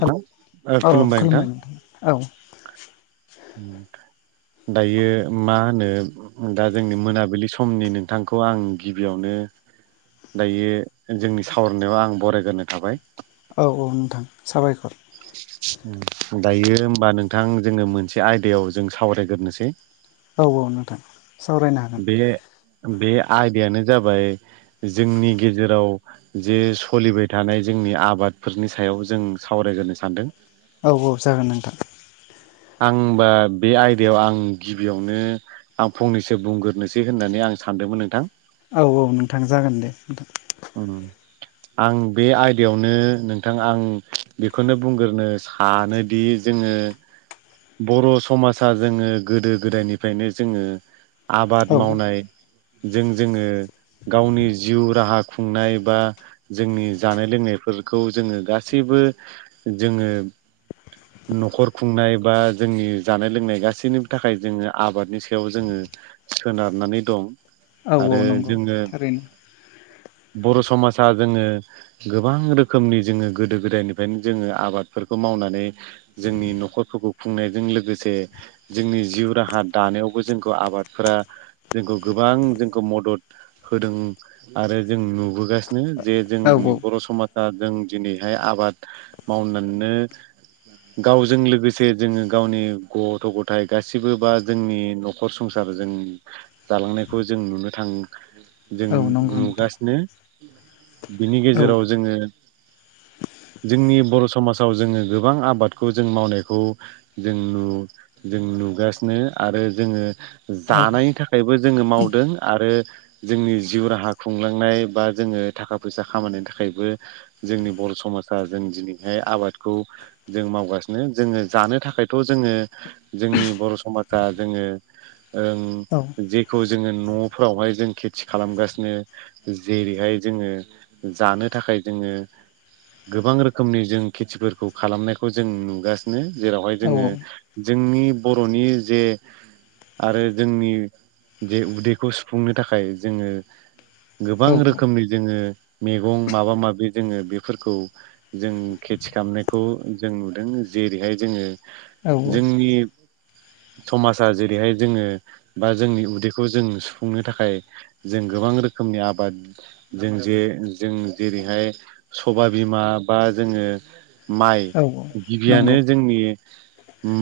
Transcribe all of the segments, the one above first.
हेल औ खुलुमबाय नोंथां। औ दायो मा होनो दा जोंनि मोनाबिलि समनि नोंथांखौ आं गिबियावनो दायो जोंनि सावरायनायाव आं बरायग्रोनो थाबाय। औ औ नोंथां साबायखर दायो होमबा नोंथां जोङो मोनसे आयदायाव जों सावरायग्रोसै। औ औ दे। बे बे आयदायानो जाबाय जोंनि गेजेराव जे सोलिबाय थानाय जोंनि आबादफोरनि सायाव जों सावरायग्रोनो सानदों। औ औ जागोन नोंथां। आंबा बे आयदायाव आं गिबियावनो आं फंनैसो बुंग्रोनोसै होननानै आं सानदोंमोन नोंथां। औ औ नोंथां जागोन दे नोंथां। उ आं बे आयदायावनो नोंथां आं बेखौनो बुंग्रोनो सा नोदि जोङो बर' समाजा जोङो गोदो गोदायनिफ्रायनो जोङो आबाद औ मावनाय जों जोङो गावनि जिउ राहा खुंनाय बा जोंनि जानाय लोंनायफोरखौ जोङो गासैबो जोङो न'खर खुंनाय बा जोंनि जानाय लोंनाय गासैनिबो थाखाय जोङो आबादनि सायाव जोङो सोनारनानै दं औ औ आरो नंगौ जोङो थारैनो बर' समाजा जोङो गोबां रोखोमनि जोङो गोदो-गोदायनिफ्रायनो जोङो आबादफोरखौ मावनानै जोंनि न'खरफोरखौ खुंनायजों लोगोसे जोंनि जिउ राहा दानायावबो जोंखौ आबादफोरा जोंखौ गोबां जोंखौ मदद होदों आरो जों नुबोगासिनो जे औ जोंनि बर' समाज दा जों दिनैहाय आबाद मावनानैनो गावजों लोगोसे जोङो गावनि गथ' गथाय गासिबो बा जोंनि न' न'खर संसार जों जालांनायखौ जों नुनो थाङो। जों औ नंगौ नोंथां नुगासिनो बिनि औ गेजेराव जोङो जोंनि बर' समाजाव जोङो गोबां आबादखौ जों मावनायखौ जों नु जों नुगासिनो आरो जोङो औ जानायनि थाखायबो जोङो मावदों आरो जोंनि जिउ राहा खुं लांनाय बा जोङो थाखा फैसा खामानिनि थाखायबो जोंनि बर' समाजा जों दिनैहाय आबादखौ जों मावगासिनो जोङो जानो थाखायथ' जोङो जोंनि बर' समाजा जोङो ओं औ जेखौ जोङो न'फोरावहाय जों खेथि खालामगासिनो जेरैहाय जोङो जानो थाखाय जोङो गोबां रोखोमनि जों खेथिफोरखौ खालामनायखौ जों नुगासिनो जेरावहाय औ जोङो जोंनि बर'नि जे आरो जोंनि जे उदैखौ सुफुंनो थाखाय जोङो औ गोबां रोखोमनि जोङो मैगं माबा माबि जोङो बेफोरखौ जों खेथि खालामनायखौ जों नुदों जेरैहाय जोङो औ जोंनि समाजा जेरैहाय जोङो बा जोंनि उदैखौ जों सुफुंनो थाखाय जों गोबां रोखोमनि आबाद जों जे जों जेरैहाय सभाय बिमा बा जोङो माइ औ गिबियानो नंगौ जोंनि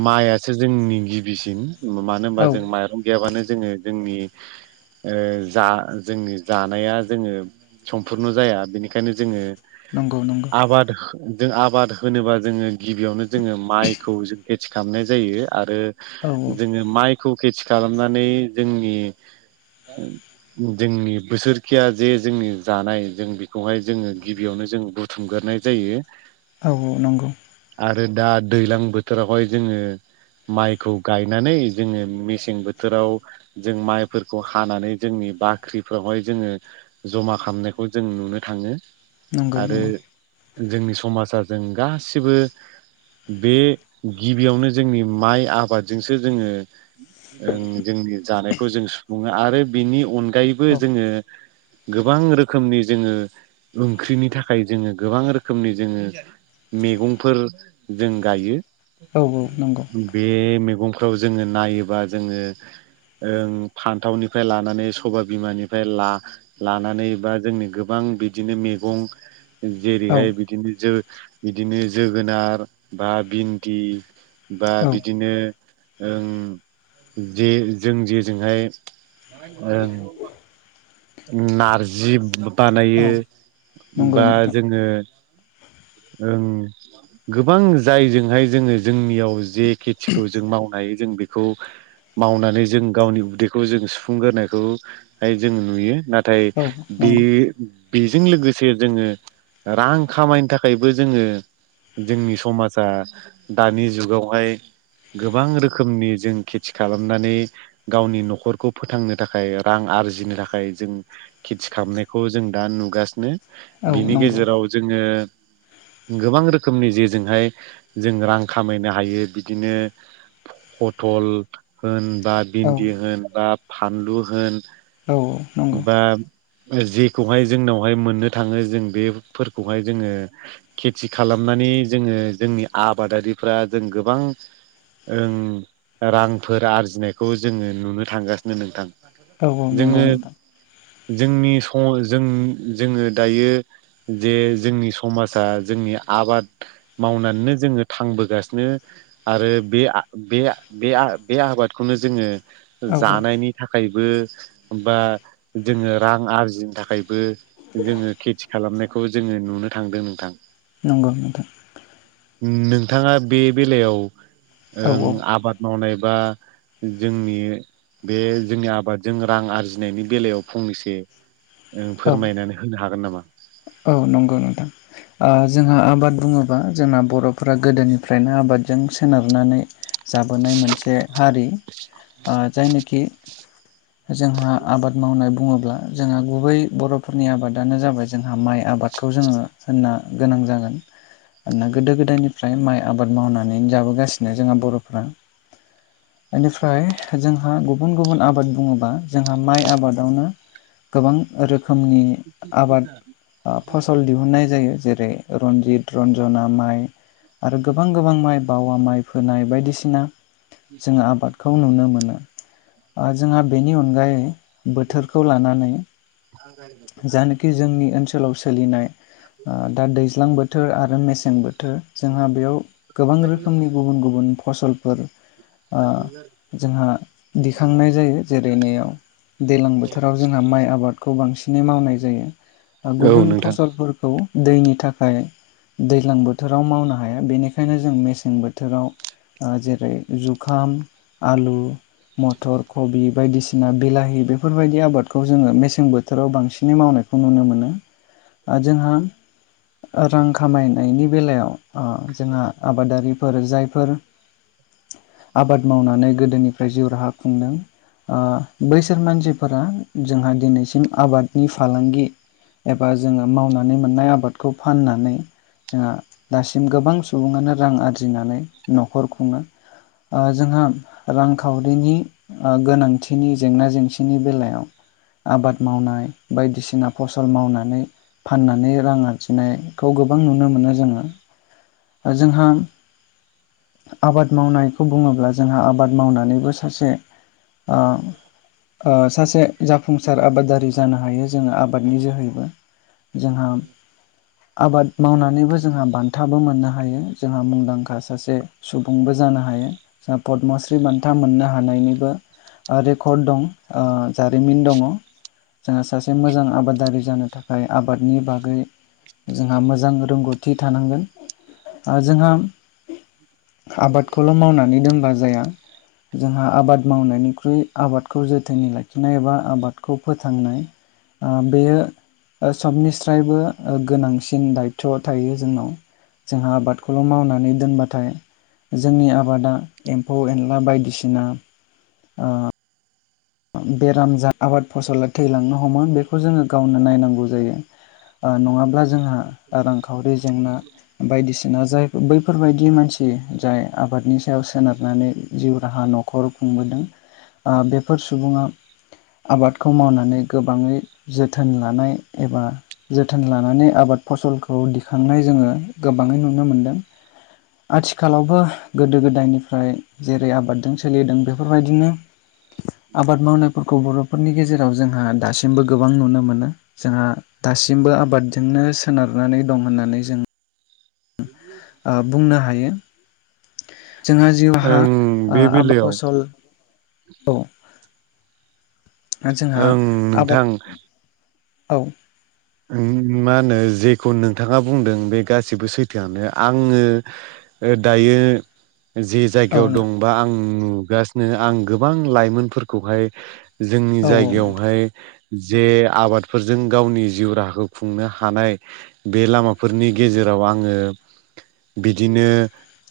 माइआसो जोंनि गिबिसिन मानो होनबा औ जों माइरं गैयाबानो जोङो जोंनि ओ जा जोंनि जानाया जोङो समपुरन जाया बेनिखायनो जोङो नंगौ नंगौ। आबाद जों आबाद होनोबा जोङो गिबियावनो जोङो माइखौ ज खेथि खालामनाय जायो आरो औ जोङो माइखौ खेथि खालामनानै जोंनि जोंनि बोसोरखिया जे जोंनि जानाय जों बेखौहाय जोङो गिबियावनो जों बुथुमग्रोनाय जायो। [inaudible] औ औ नंगौ। आरो दा दैलां बोथोरावहाय जोङो माइखौ गायनानै जोङो मेसें बोथोराव जों माइफोरखौ हानानै जोंनि बाख्रि फोरावहाय जोङो जमा खालामनायखौ जों नुनो थाङो। नंगौ आरो नंगौ जोंनि समाजा जों गासिबो बे गिबियावनो जोंनि माइ आबादजोंसो जोंङो ओं जोंनि जानायखौ जों सुफुंङो आरो बिनि अनगायैबो औ जोंङो गोबां रोखोमनि जोंङो ओंख्रिनि थाखाय जोंङो गोबां रोखोमनि जोंङो मेगंफोर जों गायो। औ नंगौ बे मैगंफ्राव जोंङो नायोबा जोंङो ओं फान्थावनिफ्राय लानानै सबा बिमानि फ्राय ला लानानै बा जोंनि गोबां बिदिनो मैगं औ जेरैहाय बिदिनो जो बिदिनो जोगोनार बा भिन्दि बा औ बिदिनो ओं जे जों जेजोंहाय ओं नारजि औ बानायो नंगौ बा नोंथां जोंङो ओं गोबां जायजोंहाय जोंङो जोंनियाव जे खेथिखौ जों मावनो हायो जों बेखौ मावनानै जों गावनि उदैखौ जों सुफुंग्रोनायखौ फाय जोंङो नुयो नाथाय औ बे नंगौ बेजों लोगोसे जोंङो रां खामायनो थाख फ्रायबो जोंङो जोंनि समाजा दानि जुगावहाय गोबां रोखोमनि जों खेथि खालामनानै गावनि न'खरखौ फोथांनो थाखाय रां आरजिनो थाखाय जों खेथि खालामनायखौ जों दा नुगासिनो औ बिनि नंगौ गेजेराव जोंङो गोबां रोखोमनि जेजोंहाय जों रां खामायनो हायो बिदिनो फथल होन बा औ भिन्दि होन बा फानलु होन औ औ नंगौ बा जेखौहाय जोंनावहाय मोननो थांङो जों बेफोरखौहाय जोंङो खेथि खालामनानै जोंङो जोंनि आबादारिफ्रा जों गोबां ओं रांफोर आरजिनायखौ जोंङो नुनो थांगासिनो नोंथां। औ नंगौ जोंङो नोंथां जोंनि जों जोंङो दायो जे जोंनि समाजा जोंनि आबाद मावनानैनो जोंङो थांबोगासिनो। आरो बे आ बे आ आबादखौनो जोंङो औ जानायनि थाखायबो बा जोंङो रां आरजिनो थाखायबो जोंङो खेथि खालामनायखौबो जोंङो नुनो थांदों नोंथां। नंगौ नोंथां। उम नोंथांङा बे बेलायाव औ ओं औ आबाद मावनाय बा जोंनि बे जोंनि आबादजों रां आरजिनायनि बेलायाव फंनैसो ओ औ फोरमायनानै होनो हागोन नामा? औ नंगौ नोंथां। ओ जोंहा आबाद बुंङोबा जोंना बर'फोरा गोदोनिफ्रायनो आबादजों सोनारनानै जाबोनाय मोनसे हारि ओ जायनोखि जोंहा आबाद मावनाय बुंङोब्ला जोंहा गुबै बर'फोरनि आबादानो जाबाय जोंहा माइ आबादखौ जोंङो होननो गोनां जागोन। ओना गोदो गोदायनिफ्राय माइ आबाद मावनानै जाबोगासिनो जोंहा बर'फ्रा एनिफ्राय जोंहा गुबुन गुबुन आबाद बुंङोबा जोंहा माइ आबादावनो गोबां रोखोमनि आबाद ओ फसल दिहुनन्नाय जायो जेरै रन्जित रन्जना माइ आरो गोबां गोबां माइ बावा माइ फोनाय बायदिसिना जोंङो आबाद खौ नुनो मोनो ओ जोंहा बेनि अनगायै बोथोरखौ लानानै जानेखि जोंनि ओनसोलाव सोलिनाय ओ दा दैज्लां बोथोर आरो मेसें बोथोर जोंहा बेयाव गोबां रोखोमनि गुबुन गुबुन फसलफोर ओ जोंहा दिखांनाय जायो जेरै गेनायाव दैलां बोथोराव जोंहा माइ आबादखौ बांसिनै मावनाय जायो। ओ औ गुबुन नोंथां फसलफोरखौ दैनि थाखाय दैज्लां बोथोराव मावनो हाया बेनिखायनो जों मेसें बोथोराव ओ जेरै जुखाम आलु मथर कबि बायदिसिना बिलाहि बेफोरबायदि आबादखौ जोङो मेसें बो थोराव बांसिनै मावनायखौ नुनो मोनो आर जोंहा रां खामायनायनि बेलायाव ओ जोंहा आबादारिफोर जायफोर आबाद मावनानै गोदोनिफ्राय जिउ राहा खुंदों। ओ बैसोर मानसिफोरा जोंहा दिनैसिम आबादनि फालांगि एबा जोङो मावनानै मोननाय आबादखौ फाननानै जोंहा दासिम गोबां सुबुङानो रां आरजिनानै न'खर खुङो। ओ जोंहा रांखावरिनि ओ गोनांथिनि जेंना जेंसिनि बेलायाव आबाद मावनाय बायदिसिना फसल मावनानै फाननानै रां आरजिनायखौ गोबां नुनो मोनो जोङो। ओ जोंहा आबाद मावनायखौ बुङोब्ला जोंहा आबाद मावनानैबो सासे ओ ओ सासे जाफुंसार आबाद दारि जानो हायो जोङो आबादनि जोहैबो जोंहा आबाद मावनानैबो जोंहा बान्थाबो मोननो हायो जोंहा मुंदांखा सासे सुबुंबो जानो हायो जों पद्मश्रि बान्था मोननो हानायनिबो। ओ रेकर्ड दं ओ जारिमिन दङ। जोंहा सासे मोजां आबादारि जानो थाखाय आबादनि बागै जोंहा मोजां रोंगौथि थानांगोन ओ जोंहा आबादखौल' मावनानै दोनबा जाया। जोंहा आबाद मावनायनिख्रुइ आबादखौ जोथोनै लाखिनाय एबा आबादखौ फोथांनाय ओ बेयो ओ सबनिस्रायबो ओ गोनांसि हिन दायथ' थायो जोंनाव जोंहा आबादखौल' मावनानै दोनबाथाय जोंनि आबादा एम्फौ एनला बायदिसिना ओ ओम बेराम जा आबाद फसला थैलांनो हमो बेखौ जोङो गावनो नायनांगौ जायो ओ नङाब्ला जोंहा रांखावरि जेंना बायदिसिना जाय बैफोरबायदि मानसि जाय आबादनि सायाव सोनारनानै जिउ राहा न'खर खुंबोदों ओ बेफोर सुबुङा आबादखौ मावनानै गोबाङै जोथोन लानाय एबा जोथोन लानानै आबाद फसलखौ दिखांनाय जोङो गोबाङै नुनो मोनदों। आथिखालावबो गोदो गोदायनिफ्राय जेरै आबादजों सोलिदों बेफोरबायदिनो आबाद मावनायफोरखौ बर'फोरनि गेजेराव जोंहा दासिमबो गोबां नुनो मोनो। जोंहा दासिमबो आबादजोंनो सोनारनानै दं होननानै जों [inaudible] ओ बुंनो हायो। जोंहा जिउहा ओं ओ बे आबाद बेलायाव फसलखौ [inaudible] जोंहा ओं आबाद नोंथां औ उम मा होनो जेखौ नोंथाङा बुंदों बे गासिबो सैथोआनो आङो ओ दायो जि औ जायगायाव दंबा आं नुगासिनो आं गोबां लाइमोनफोरखौहाय जोंनि औ जायगायावहाय जे आबादफोरजों गावनि जिउ राहाखौ खुंनो हानाय बे लामाफोरनि गेजेराव आङो बिदिनो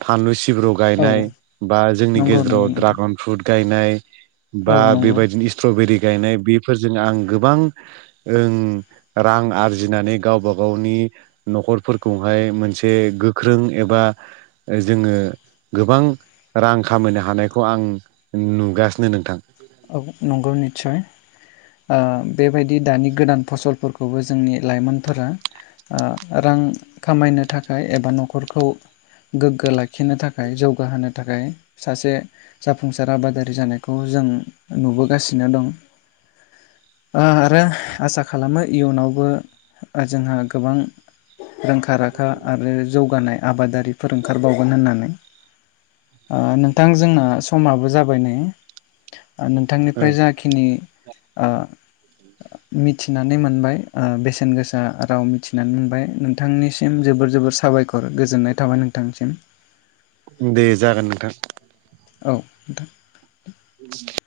फानलु सिब्र औ गायनाय बा जोंनि नंगौ गेजेराव नंगौ नोंथां ड्रागन फ्रुथ गायनाय औ बा नंगौ बेबादिनो स्ट्रबेरि गायनाय बेफोरजों आं गोबां ओ रां आरजिनानै गावबा गावनि न'खरफोरखौहाय मोनसे गोख्रों एबा जोङो गोबां रां खामायनो हानायखौ आं नुगासिनो नोंथां नंगौ निस्सय बेबायदि दानि गोदान फसलफोरखौबो जोंनि लाइमोनफोरा रां खामायनो थाखाय एबा न'खरखौ गोग्गो लाखिनो थाखाय जौगाहोनो थाखाय सासे जाफुंसार आबादारि जानायखौ जों नुबोगासिनो दं ओ आरो आसा खालामो इयुनावबो जोंहा गोबां रोंखा राखा आरो जौगानाय आबादारिफोर ओंखारबावगोन होननानै नोंथां जोंना समाबो जाबाय नै आं नोंथांनिफ्राय जाखिनि ओ [inaudible] मिथिनानै मोनबाय। ओ बेसेन गोसा राव मिथिनानै मोनबाय। नोंथांनिसिम जोबोर जोबोर साबायखर गोजोननाय थाबाय नोंथांसिम दे जागोन नोंथां औ [inaudible]